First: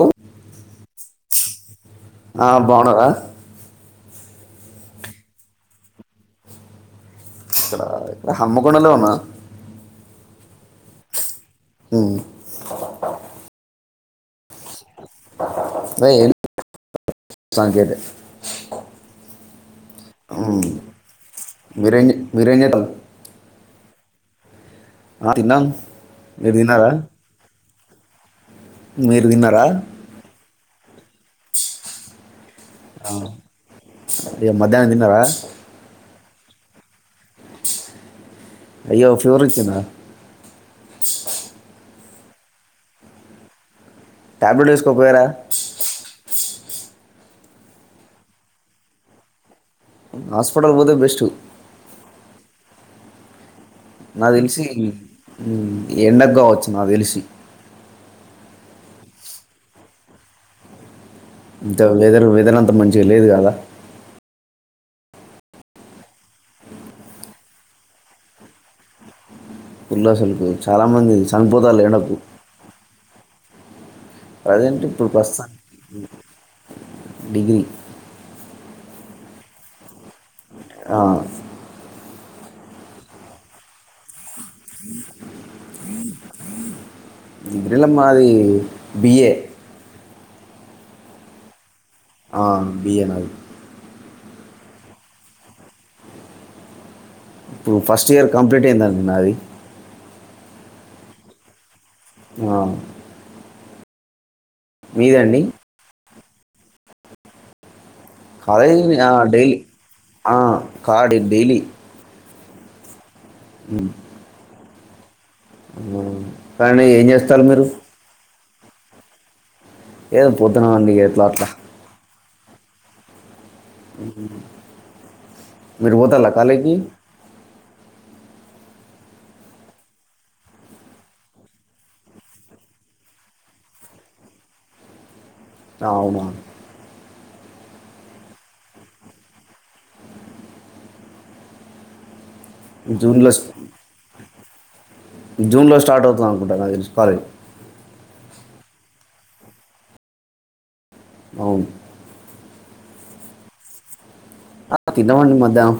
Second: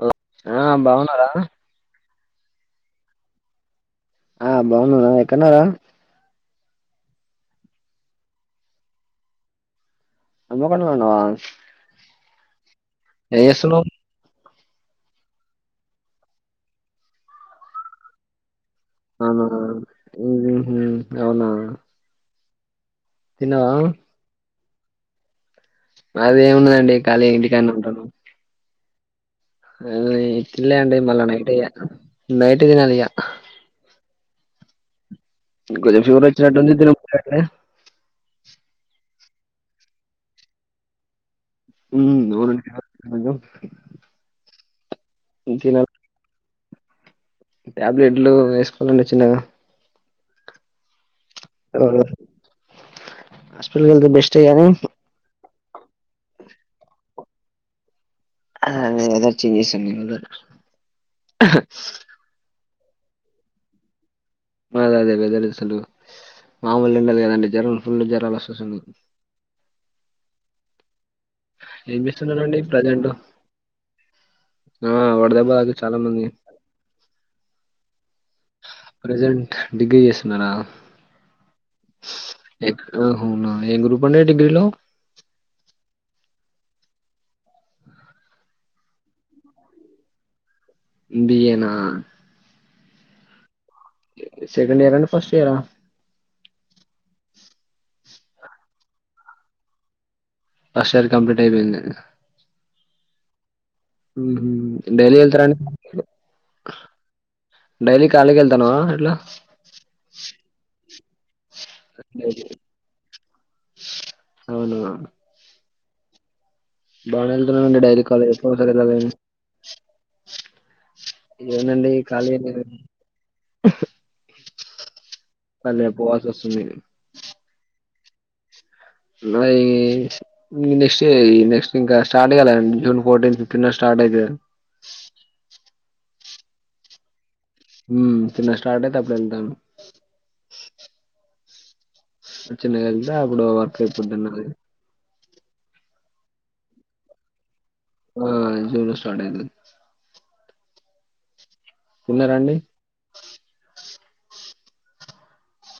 Hello ఆ బాగున్నరా ఆ బాగుంన్నరా ఆ బాగున్నాం రా ఎక్కన్నారా ఇక్కడ ఇక్కడ హమ్మకొండలనే ఉన్నా హన్మకొండలున్నవ అ ఏంజేస్తున్నావ్ [unintelligible] అవునా ఉ ఉ అవునా మీరేంజేతన్రు తిన్నవా ఆ, తిన్నాం మాది మీరు ఏముంనదండి కాళిగా ఇంటికాడున్నాం హలో మీర్ తిన్నా అండి మళ్ళ నైటే ఇగ నైటే తినాలి ఇగ మధ్యాహ్నం తిన్నావా ఇ [unintelligible] రై చాటు నిద్దర [unintelligible] అయ్యో ఫ్యూరిచ్చనా మ్మ్ అవునండి [unintelligible] టాబ్లెట్ వేస్ కో పోయారా కొంచెం తినాలి టాబ్లెట్లు వేసుకోవాలండి చిన్నగా హాస్పిటల్ పోతే బెస్ట్ అవును [unintelligible] వెళితే నాకు బెస్టే తెలిసి కానీ ఎండకు కావచ్చు నాకు తెలిసి ఆ ఇదొచ్చి [unintelligible] ద వెదర్ వెదరంత మం ఈడ లేదు గళ్ళ అ అదే కదండి అసలు మామూలు ఎండ లేదండి జ్వరం ఫుల్ జ్వరం వస్తుంది అసలు పులుసలు చాలా మంది ఏం చేస్తున్నారండి ప్రెజెంటు ప్రెజెంట్ ఇప్పుడు ప్రస్తు వడదెబ్బ తాకి చాలా మంది డిగ్రీ ప్రెజెంట్ డిగ్రీస్ ఉండనా ఆ, నువ్ ఏం గ్రూప్ అండి డిగ్రీలో డిగ్రీల మాది బి. A B. ఎ నా ఆ బి. ఎన్. ఐ సెకండ్ ఇయరా అండ్ ఫస్ట్ ఇయరా ఇప్పుడు ఫస్ట్ ఇయర్ కంప్లీట్ అయిందండి నాది ఫస్ట్ ఇయర్ కంప్లీట్ అయిపోయిందీ ఆ మ్మ్ డైలీ మీదండి వెళ్తారండి డైలీ కాలేజ్ వెళ్తాన్నావా అదే ఆ ఎట్లా డై ఆ కార్డు డైలీ అే మ్మ్ కానీ ఏం బానే చేస్తాలు మీరు వెళ్తున్నానండి [unintelligible] ఏదో పోతున్నాం అండి ఎట్లా అట్లా కాలే ఎన్ని [unintelligible] లే మీరు పోవాల్సి పోతారా వస్తుంది కాలేజ్కి నాయి నెక్స్ట్ ఇ నెక్స్ట్ ఇంకా స్టార్ట్ కాలేండి జూన్ ఫోర్టీన్ ఫిఫ్టీన్ లో స్టార్ట్ అయితు అవునా హ్మ్ చిన్న స్టార్ట్ అయితే అప్పుడు ఎల్తాను చిన్నగెళ్తే జూన్లో అప్పుడు వర్క్ అయిపోద్దన్నది. జూన్లో స్టార్ట్ అవుతుంది అనుకుంటా నాకు తెలిసి కాలేజ్ ఆ జూన్ లో స్టార్ట్ అయితది అవును తిన్నార అండి ఆ తినమండి మధ్యానం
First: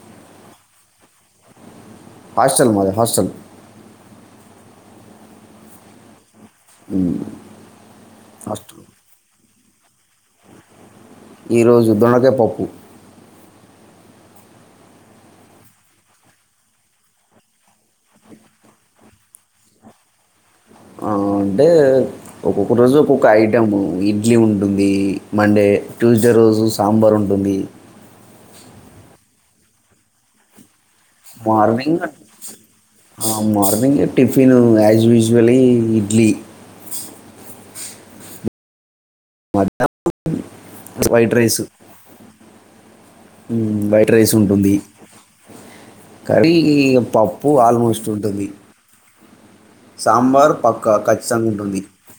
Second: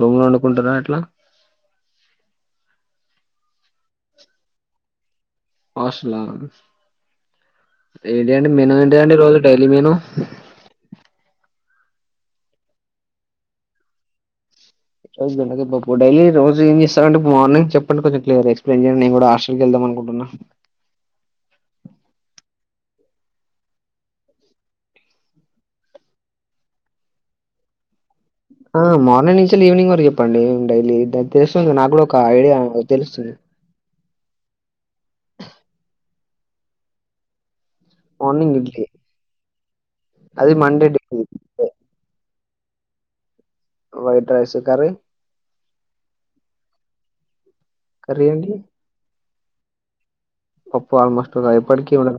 రూమ్ లో వండుకుంటారా ఎట్లా హాస్టల్ మాది హాస్టల్ ఆస్ లా ఏంటిండి మెనూ హాస్టల్ ఏంటియండి రోజు ర ఎలిమను ఈరోజు దొనకే పప్పు రజే డైలీ రోజు ఏం చేస్తార అంటే మార్నింగ్ చెప్పండి కొంచెం క్యర్ ఎక్స్ప్లెయిన్ చేయండి నేను కూడా హాస్టల్ క వెళ్దాం అనుకుంటున్నా ఆ! అంటే ఒక్కొక్క రోజు ఒక్కొక్క ఐటం ఇడ్లీ ఉంటుంది మండే ట్యూస్డే రోజు సాంబార్ ఉంటుంది ఆ మార్నింగ్ నుంచి ఈవినింగ్ వరకు చెప్పండి డైలీ తెలుస్తుంది నాకు మార్నింగ్ కూడా ఒక ఐడియా తెలుస్తుంది tiffin as usually idli morning idli మద్దా అది మండే డైలీ వైట్ రైసు ఉమ్ వైట్ రైస్ ఉంటుంది కర్రీ పప్పు ప్పు ఆల్మోస్ట్ కర్రీ ఉంటుంది అండి సాంబార్ పక్కా పప్పు ఆల్మోస్ట్ ఖచ్చితంగా ఉంటుంది ఎప్పటికీ ఉండదు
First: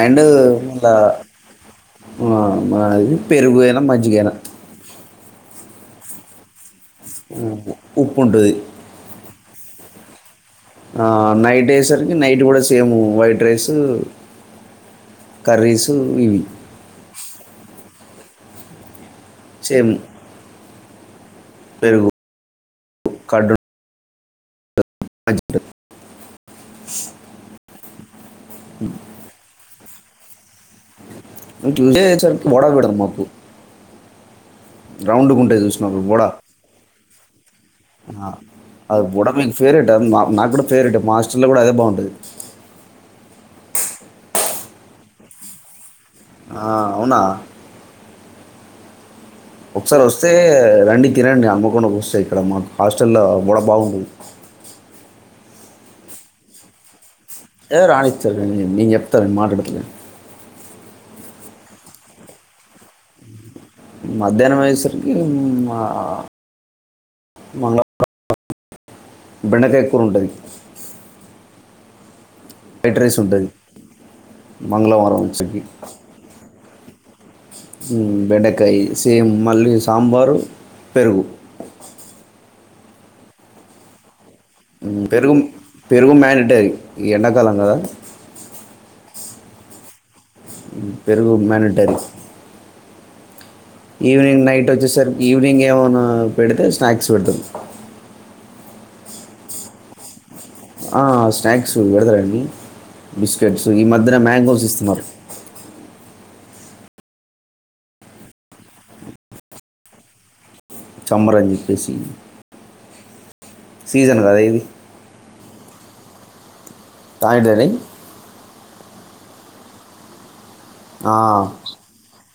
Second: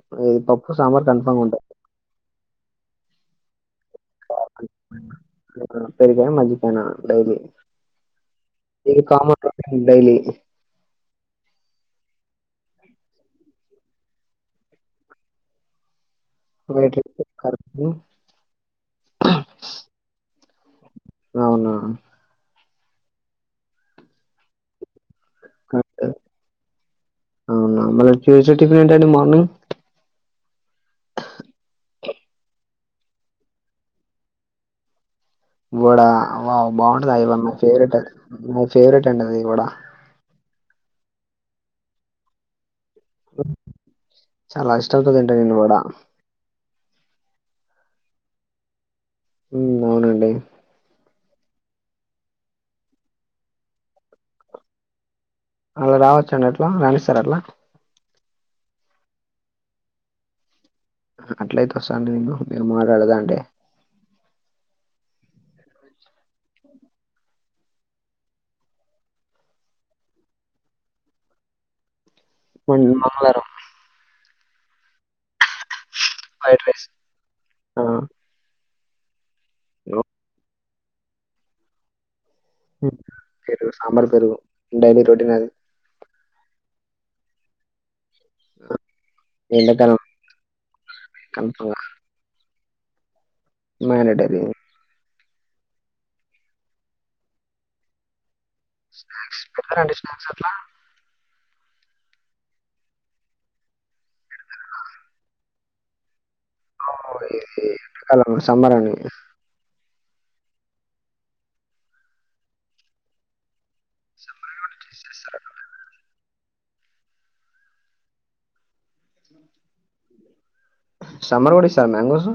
అడ్ంద ఇది పప్పు సాంబార్ కన్ఫామ్ ఉంటది ఉమ్ మనది పెరుగు అయినా మంచిగానా పెరిగా మజి వునా డైలీ ఉప్పు ఉంటది. కా డైలీ ఆ నైట్ అయ్యేసరికి నైట్ కూడా సేమ్ వైట్ రైస్ కర్రీసు ఇవి వేట కర్బు సేమ్ అవునా కడ కట్ అవునా మళ్ళ చూస టిఫిన్ ఏంట అండి మార్నింగ్ ట్యూస్డే తెచ్చారు మోడల్ పెడదాం మబ్ రౌండ్ ఉంటయి చూసినవ వడ బుడ వావ్ బాగుంటది అది వన్ మై ఫేవరెట్ అది నా అది ఫేవరెట్ అండి బుడ మీకు వడ ఫేవరెట్ నాకు కూడా ఫేవరెట్ మా హాస్టల్లో కూడా అదే బాగుంటది చాలా ఇష్టం తో తింటా నేను కూడా ఆ అవునా హ్మ్, ఒకసారి వస్తే అవునండి రండి కిరణ్ అమ్మకుండా చూస్కో ఇక్కడ మాకు హాస్టల్లో బొడ బాగుంటుంది అలా రావచ్చండి అట్లా రాణిస్తారు అట్లా ఏ రాణిస్తార నేను చెప్తార మాటలతోనే అట్లయితే వస్తా అంటివి నేను మాట్లాడతా అం మధ్యాహ్నం అయ్యేసరికి హ్మ్ అ మంగళవారం బెండకాయ కూరుంటది న్ మంగళవారం ఉంటుంది మంగళవారం వచ్చే కి ఫ్రైడ్ రైస్ ఆ, బెండ కాయ సేమ్ మళ్ళీ సాంబారు పెరుగు పెరుగు సాంబార్ పెరుగు ఉ డైలీ రొటీన్ పెరుగు అది పెరుగు మడిటి ఎండాకాలం కదా అ ఎండాకా పెరుగు మనిటరీ మ్యాండేటరీ ఈవినింగ్ నైట్ వచ్చే సర్ ఈవినింగ్ ఏమనా పెడితే స్నాక్స్ పెడతాం స్నాక్స్ పెట్టారండి స్నాక్స్ అట్లా స్నాక్స్ పెడతారండి బిస్కెట్స్ ఈ మధ్యన మ్యాంగోస్ ఇస్తున్నారు. అవును ఈ ఎండాకాలం లో సమ్మర్ అని సమ్మర్ అని చెప్పేసి సీజన్ కద ఇది తాయిడని సమర్వాడి సార్ మ్యాంగోస్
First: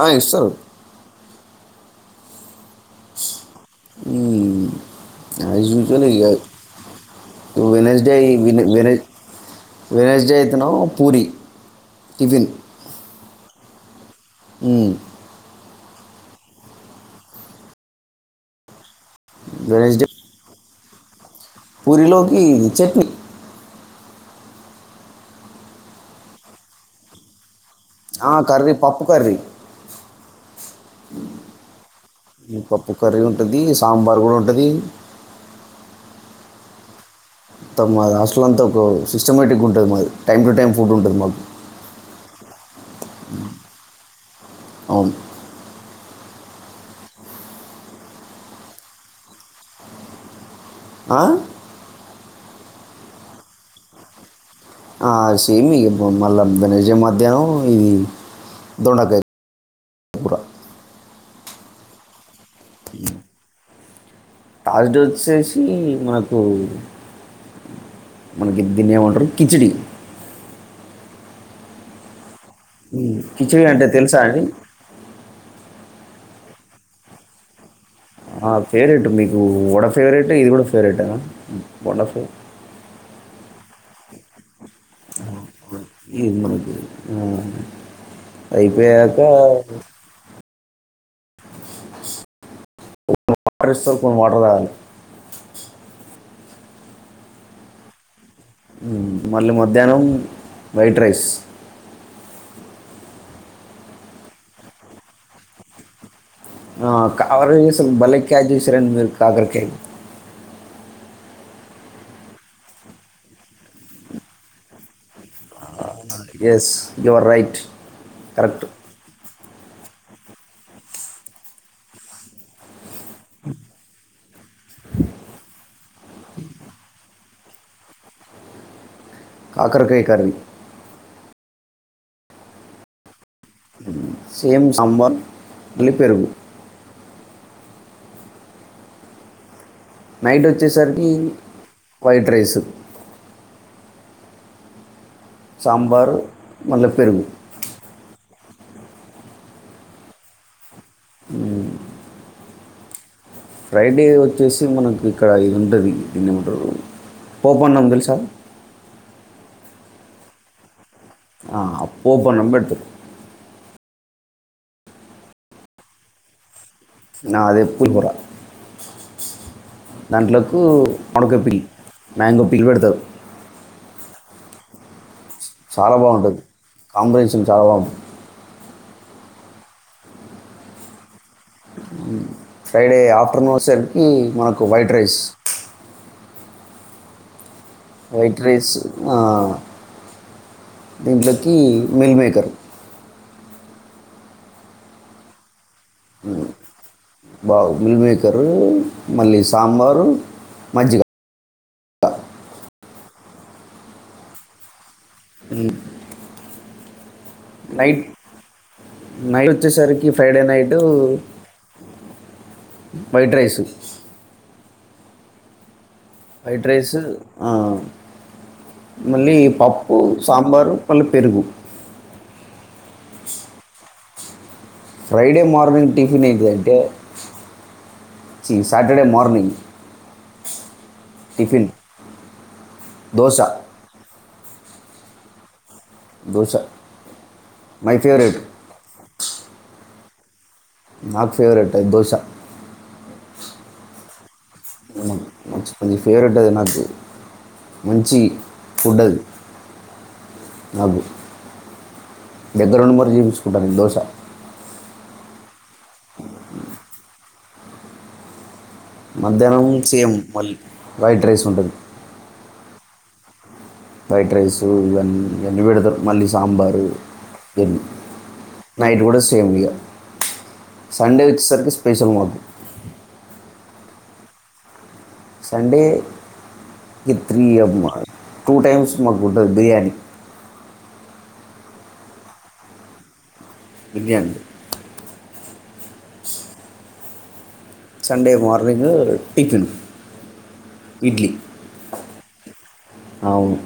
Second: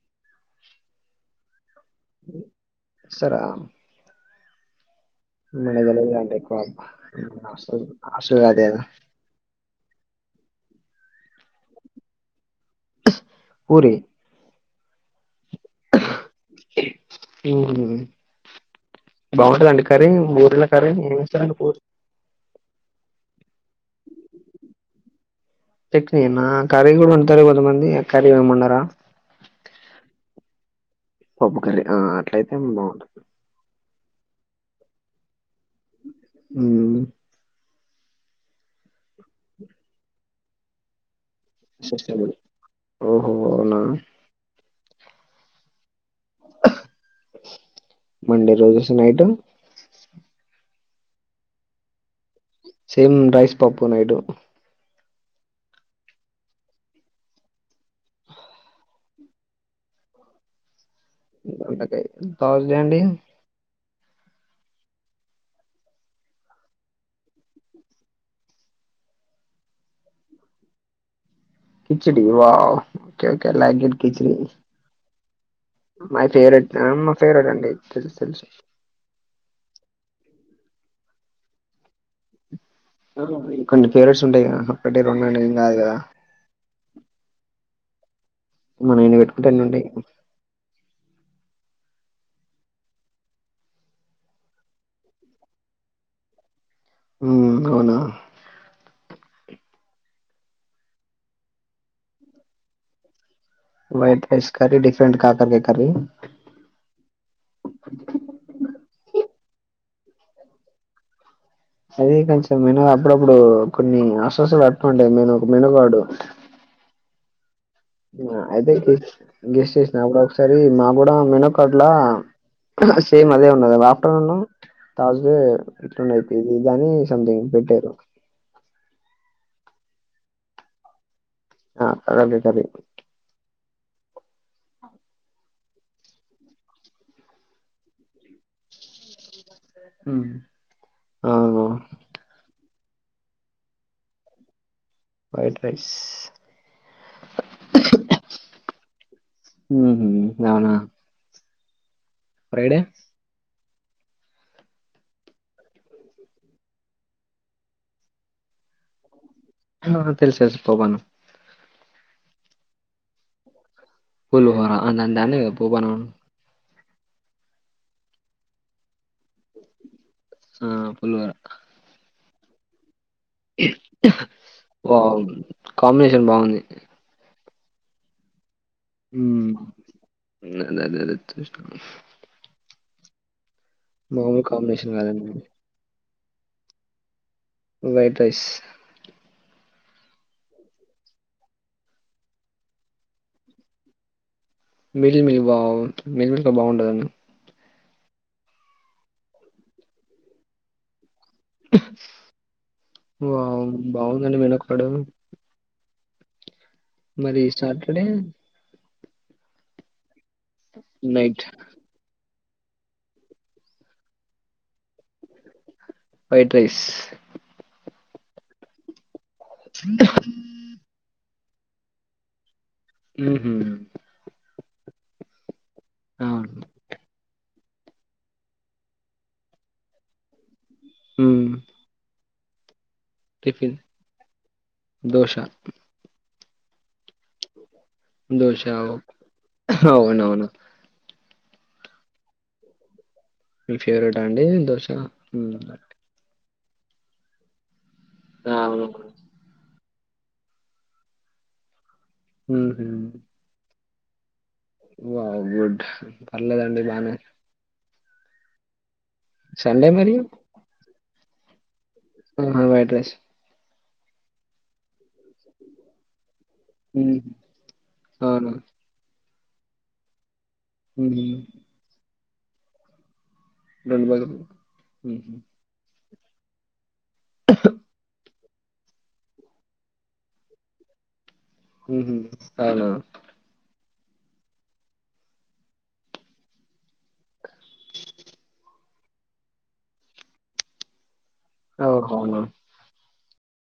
ఆ ఇస్తారు ఇస్తారా ఈ మనకు తెల్వదుగా ఎక్కువ హాస్టల్ వెేజ్ట్ డే అయితనో పూరి టిఫిన్ పూరి ఈ ఉ బాగుంటంది అండి కరి ఊర్ల కారి మీ పురీలోకి చెట్నీ చెట్నీ నా కారి కూడా అంటది కొంత మందికి ఆ కర్రీ పప్పు కర్రీ పప్పుకరి ఈ పప్పు కర్రీ ఉంటది సాంబార్ కూడా ఉంటది అ మా హాస్టల్ అంతా ఒక సిస్టమేటిక్గా ఉంటది మా టైమ్ టు టైమ్ ఫుడ్ ఉంటది మాకు ఓహోనా అవును మండే రోజు నైట్ ఆ? సేమ్ రైస్ పప్పు నైటు ఆ సేమ్ ఇ మళ్ళా బెజ మధ్యాహ్నం ఇది దొండకాయ కూర దొండకాయ తర్స్ డే అండి తర్స్ డే వచ్చేసి మనకు మనకి దీన్ని ఏమంటారు కిచిడిీ కిచిడి వా ఓక ఓకే కిచిడి లైక్ అంటే ఎట్ తెలుసా కిచిడి అండి మై ఫేవరేట్ మా ఫేవరేట్ అండి తెలుసు తెలుసు ఆ ఫేవరెట్ మీకు వడ ఫేవరెట్ ఇది కూడా వరెట్ హ వడ ఫె కొన్ని పేవారేట్స్ ఉంటాయి కదా ఒక్కటీ రెండు అని ఎం లే ఈ మ ఆ మనం ఎన్ని అయిపోయాక పెట్టుకుంటే అన్ని ఉంటాయి స్తారు కొన్ని వాటర్ తగలే ఉ అవునా మళ్ళీ మధ్యాహ్నం white rice white rice curry different కాకర్ కాయ కర్రీ కాకరకాయ్ అదే కొంచెం మేను అప్పుడప్పుడు కొన్ని అసోస్లు పట్టకుంటాయి మేనుకు మేనుగాడు yes you are right correct అదే కీచ్ గెస్ట్ చేసిన అప్పుడు ఒకసారి మా కూడా మెనో కార్ట్లా సేమ్ అదే ఉన్నది ఆఫ్టర్నూన్ తవ్ సేడ్ ఇట్లున్నది దాని సంథింగ్ పెట్టారు కాకరకాయ కర్రీ ఆ కాకరకాయ కర్రీ సేమ్ సాంబార్ మళ్లి పెరుగు నైట్ వచ్చేసరికి అవును white rice white rice sambar మళ్ల పెరుగు హు హు అవునా ఫ్రైడే ఫ్రైడే వచ్చేసి మనకు ఇక్కడ ఇది ఉండది దిన్నేమంటరు పోపన్నం తెలుసా హ హ తెలుసు తెలుసు పోపన్నం ఆ పోపన్నం బెడ్తడు పులీహోర అందన్ దాన్నే గ పోపన్నం నా అదే పుల్హోర దాంట్లకు ఆ పులిహోర మడుకాయ పిడి మ్యాంగో పిడి పెడతారు వావు చాలా బాగుంటది కాంబినేషన్ చవం ఉ దదాదాద చూసిన ఫ్రైడే ఆఫ్టర్నూన్ సరికి మనకు వైట్ కాంబినేషన్ రైస్ కాదండి. వైట్ రైస్ ఆ దీంట్లకి meal maker mill mill wow మిల్మికల్ బాగుంటదండి బాగు మిల్క్ మేకరు మళ్ళీ సాంబారు మజ్జిగ వావ్ బాగుందండి వెనకు పడు మరి నైట్ సాటర్డే నైట్ వచ్చే సరి ఈ Friday night night white rice white rice ఆ మళ్ళీ పప్పు సాంబారు మళ్ళీ పెరుగు ఉహు ఫ్రైడే మా మనింగ్ టిఫిన్ ఏంటి అవును. అంటే చి సటర్డే మార్నింగ్ ఉ tiffin dosa dosa dosa my favourite దోష అవ్ అవునవును నాకు ఫేవరెట్ అది దోశ మీ ఫేవరెటా ఆ అండి దోష కొంచం ఫేవెట్ అది నా మంచి అవును. ఫుడ్ అది అబు దగ్గర హుహు. ఉండి మరి చెప్పిచుకుంట మరి దోశ వావ్ గుడ్ పర్లేదండి బానే మధ్యాహ్నం సండే సేమ్ మరి? మళ్ళీ వైట్ రైస్ ఉంటది ఆహా వైట్ రైస్ ఫ్రైడ్ రైస్ ఇవన్ ఇవన్ని పెడతరు మళ్లీ సాంబారు హ్మ్. ఎ అవును. నైట్ కూడా సే సేమ్ ఇగా సండే హ్మ్. వచ్చేసరికి స్పెషల్ మాకు ఊ రండి బ్రదర్ సండే ఇ త్రీ యంమ్మార్ టూ టైమ్స్ మాకు ఉంటది బిర్యానీ ఉ హు అవున biryani Sunday morning tiffin idli ఓహో! అవును